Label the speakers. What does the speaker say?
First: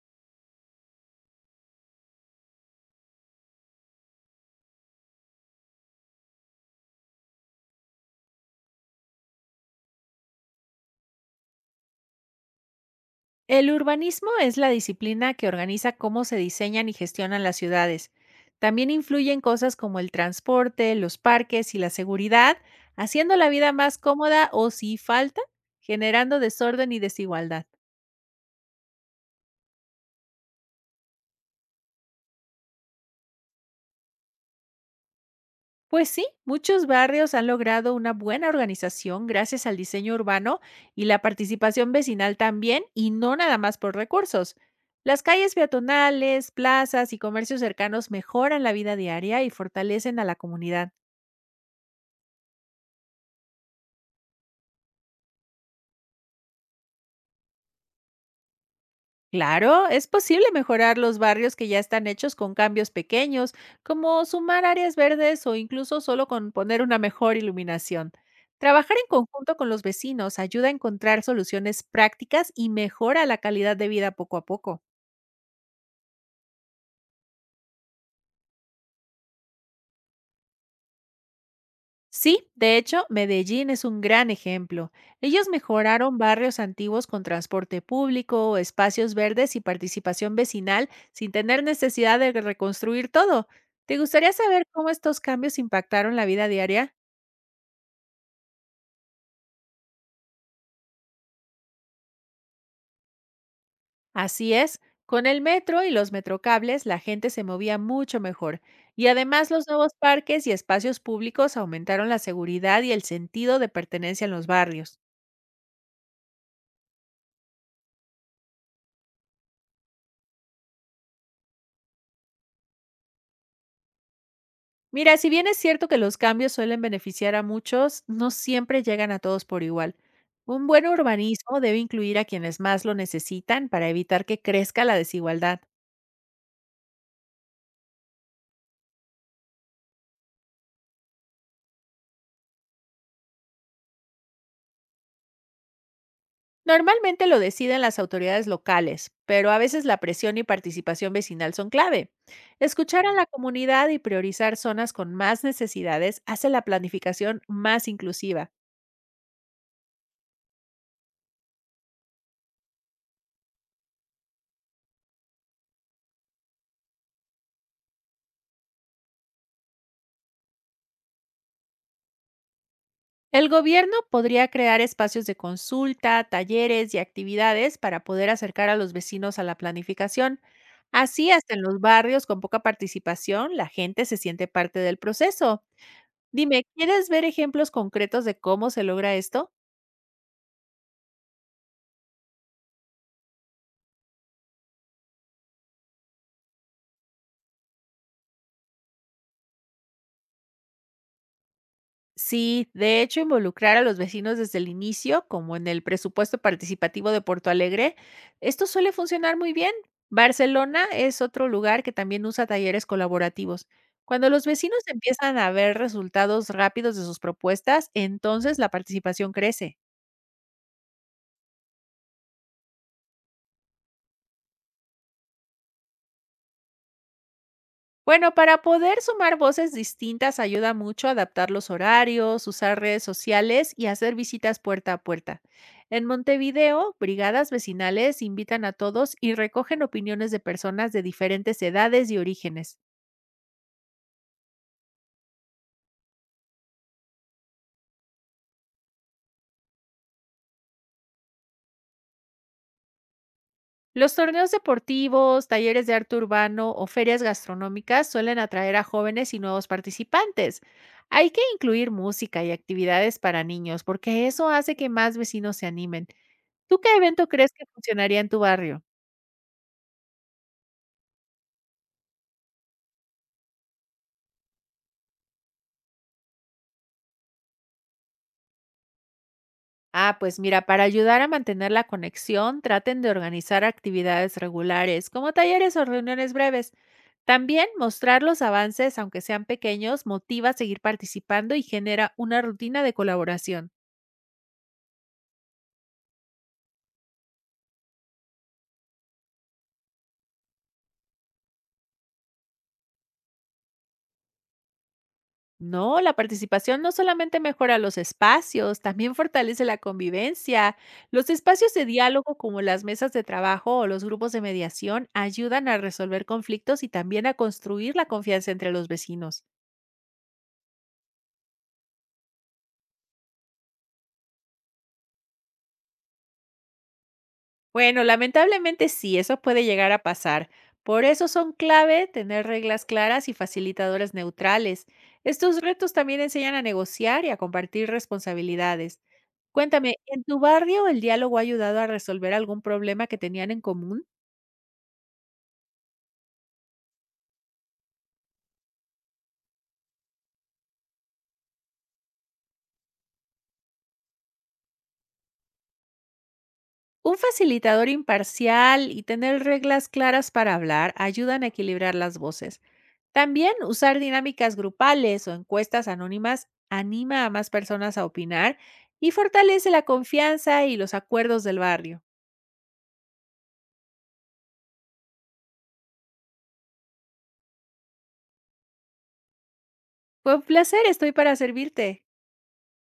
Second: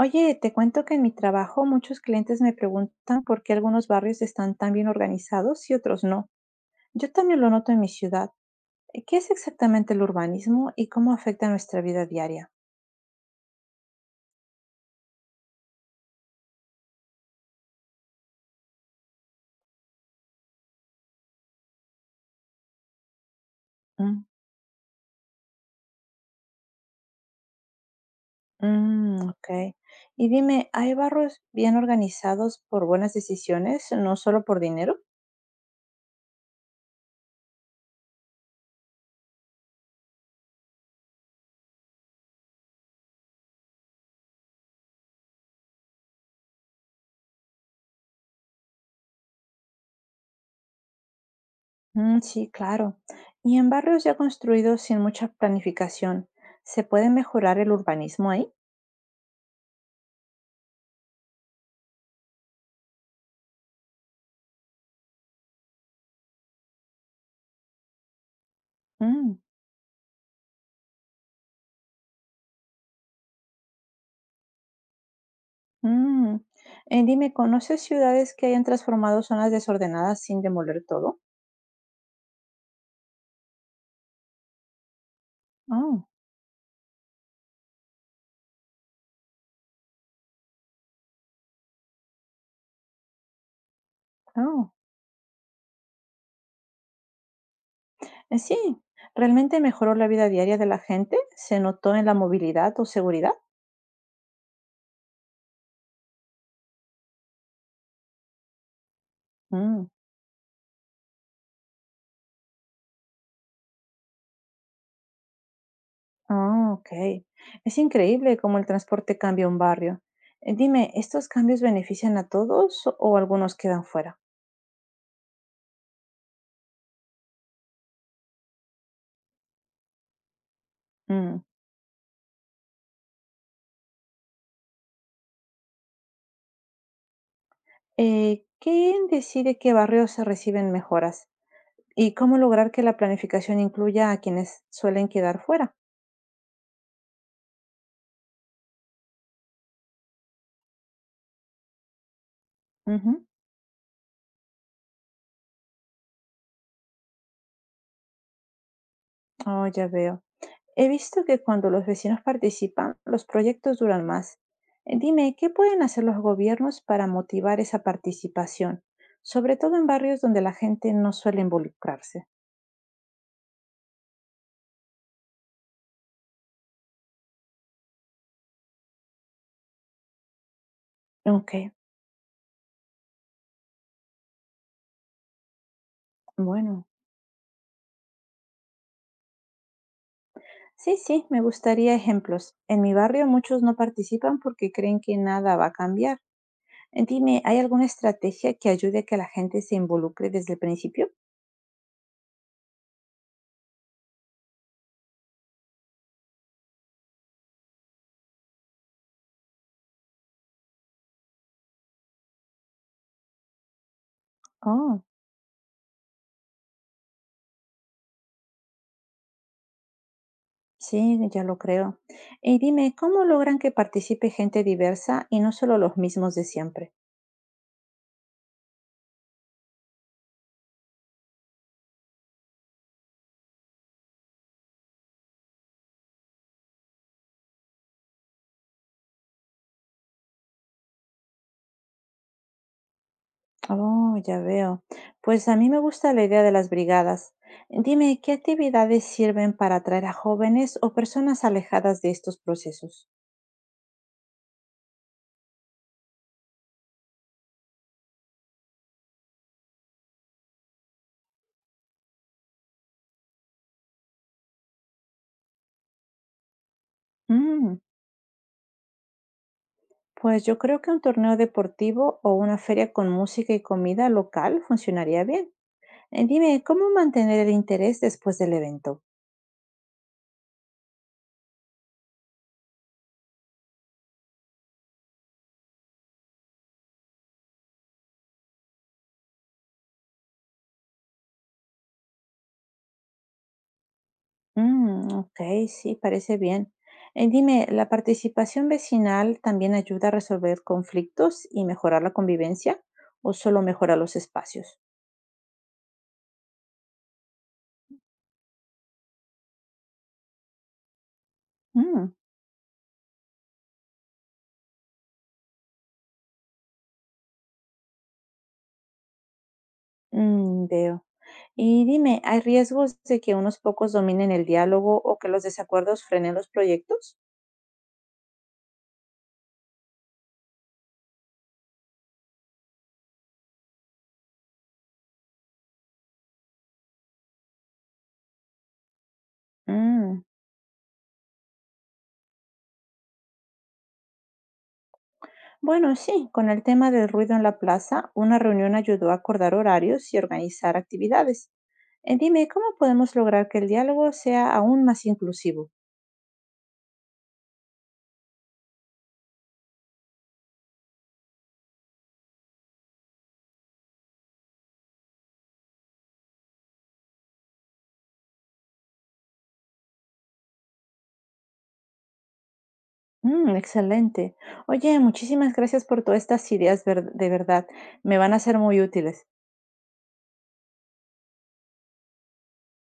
Speaker 1: Oye, te cuento que en mi trabajo muchos clientes me preguntan por qué algunos barrios están tan bien organizados y otros no. Yo también lo noto en mi ciudad. ¿Qué es exactamente el urbanismo y cómo afecta nuestra vida diaria?
Speaker 2: El urbanismo es la disciplina que organiza cómo se diseñan y gestionan las ciudades. También influyen cosas como el transporte, los parques y la seguridad, haciendo la vida más
Speaker 1: Mm,
Speaker 2: cómoda o, si falta, generando desorden y desigualdad.
Speaker 1: mm, ok. Y dime, ¿hay barrios bien organizados por buenas decisiones, no solo por dinero?
Speaker 2: Pues sí, muchos barrios han logrado una buena organización gracias al diseño urbano y la participación vecinal también, y no nada más por recursos. Las calles peatonales, plazas y comercios cercanos mejoran la vida diaria y fortalecen a la comunidad.
Speaker 1: Mm, sí, claro. Y en barrios ya construidos sin mucha planificación, ¿se puede mejorar el urbanismo ahí?
Speaker 2: Claro, es posible mejorar los barrios que ya están hechos con cambios pequeños, como sumar áreas verdes o incluso solo con poner una mejor iluminación. Trabajar en
Speaker 1: Mm.
Speaker 2: conjunto con los vecinos ayuda a encontrar soluciones prácticas y mejora la calidad de vida poco a poco.
Speaker 1: Mm, Dime, ¿conoces ciudades que hayan transformado zonas desordenadas sin demoler todo?
Speaker 2: Sí, de hecho, Medellín es un gran ejemplo. Ellos
Speaker 1: Oh,
Speaker 2: mejoraron barrios antiguos con transporte público, espacios verdes y participación vecinal sin tener necesidad de reconstruir todo. ¿Te gustaría saber
Speaker 1: claro.
Speaker 2: cómo estos cambios impactaron la vida diaria?
Speaker 1: Sí, ¿realmente mejoró la vida diaria de la gente? ¿Se notó en la movilidad o seguridad?
Speaker 2: Así es, con el metro y los metrocables la gente se movía mucho mejor y además los
Speaker 1: Mm,
Speaker 2: nuevos parques y espacios públicos aumentaron la seguridad y el sentido de pertenencia en los barrios.
Speaker 1: ah, ok. Es increíble cómo el transporte cambia un barrio. Dime, ¿estos cambios benefician a todos o algunos quedan fuera?
Speaker 2: Mira, si bien es cierto que los cambios suelen beneficiar a muchos, no siempre llegan a todos por igual. Un buen
Speaker 1: Mm,
Speaker 2: urbanismo debe incluir a quienes más lo necesitan para evitar que crezca la desigualdad.
Speaker 1: ¿Quién decide qué barrios se reciben mejoras? ¿Y cómo lograr que la planificación incluya a quienes suelen quedar fuera?
Speaker 2: Normalmente lo deciden las autoridades locales, pero a veces la presión y participación vecinal son clave. Escuchar a
Speaker 1: Ujú.
Speaker 2: la comunidad y priorizar zonas con más necesidades hace la planificación más inclusiva.
Speaker 1: Oh, ya veo. He visto que cuando los vecinos participan, los proyectos duran más. Dime, ¿qué pueden hacer los gobiernos para motivar esa participación? Sobre todo en barrios donde la gente no suele involucrarse.
Speaker 2: El gobierno podría crear espacios de consulta, talleres y actividades para poder acercar a los vecinos a la planificación. Así,
Speaker 1: Ok,
Speaker 2: hasta en los barrios con poca participación, la gente se siente parte del proceso. Dime,
Speaker 1: bueno.
Speaker 2: ¿quieres ver ejemplos concretos de cómo se logra esto?
Speaker 1: Sí, sí, me gustaría ejemplos. En mi barrio muchos no participan porque creen que nada va a cambiar. Dime, ¿hay alguna estrategia que ayude a que la gente se involucre desde el principio?
Speaker 2: Sí, de hecho, involucrar a los vecinos desde el inicio, como en el presupuesto participativo de Porto Alegre, esto suele funcionar muy bien. Barcelona es otro lugar que también usa talleres colaborativos. Cuando los vecinos
Speaker 1: Oh.
Speaker 2: empiezan a ver resultados rápidos de sus propuestas, entonces la participación crece.
Speaker 1: Sí, ya lo creo. Y dime, ¿cómo logran que participe gente diversa y no solo los mismos de siempre?
Speaker 2: Bueno, para poder sumar voces distintas ayuda mucho adaptar los horarios, usar redes sociales y hacer visitas puerta a puerta. En Montevideo, brigadas vecinales invitan a todos y recogen opiniones de personas de diferentes edades y orígenes.
Speaker 1: Oh, ya veo. Pues a mí me gusta la idea de las brigadas. Dime, ¿qué actividades sirven para atraer a jóvenes o personas alejadas de estos procesos?
Speaker 2: Los torneos deportivos, talleres de arte urbano o ferias gastronómicas suelen atraer a jóvenes y nuevos participantes. Hay que incluir música y actividades para niños porque eso hace que más vecinos se animen. ¿Tú qué evento crees que
Speaker 1: Mm,
Speaker 2: funcionaría en tu barrio?
Speaker 1: pues yo creo que un torneo deportivo o una feria con música y comida local funcionaría bien. Dime, ¿cómo mantener el interés después del evento?
Speaker 2: Ah, pues mira, para ayudar a mantener la conexión, traten de organizar actividades regulares, como talleres o reuniones breves. También mostrar los avances, aunque sean pequeños, motiva a seguir participando y genera una rutina de colaboración.
Speaker 1: Mm, ok, sí, parece bien. Dime, ¿la participación vecinal también ayuda a resolver conflictos y mejorar la convivencia o solo mejora los espacios?
Speaker 2: No, la participación no solamente mejora los espacios, también fortalece la convivencia. Los espacios de
Speaker 1: Mm,
Speaker 2: diálogo como las mesas de trabajo o los grupos de mediación ayudan a resolver conflictos y también a construir la confianza entre los vecinos.
Speaker 1: mm, veo. Y dime, ¿hay riesgos de que unos pocos dominen el diálogo o que los desacuerdos frenen los proyectos?
Speaker 2: Bueno, lamentablemente sí, eso puede llegar a pasar. Por eso son clave tener reglas claras y facilitadores neutrales. Estos retos también enseñan a negociar y a compartir responsabilidades. Cuéntame,
Speaker 1: Mm,
Speaker 2: ¿en tu barrio el diálogo ha ayudado a resolver algún problema que tenían en común?
Speaker 1: bueno, sí, con el tema del ruido en la plaza, una reunión ayudó a acordar horarios y organizar actividades. Dime, ¿cómo podemos lograr que el diálogo sea aún más inclusivo?
Speaker 2: Un facilitador imparcial y tener reglas claras para hablar ayudan a equilibrar las voces. También usar dinámicas grupales o encuestas anónimas anima a más personas a opinar y fortalece la confianza y los acuerdos del barrio.
Speaker 1: Mm, excelente. Oye, muchísimas gracias por todas estas ideas, de verdad. Me van a ser muy útiles.
Speaker 2: Con placer, estoy para servirte.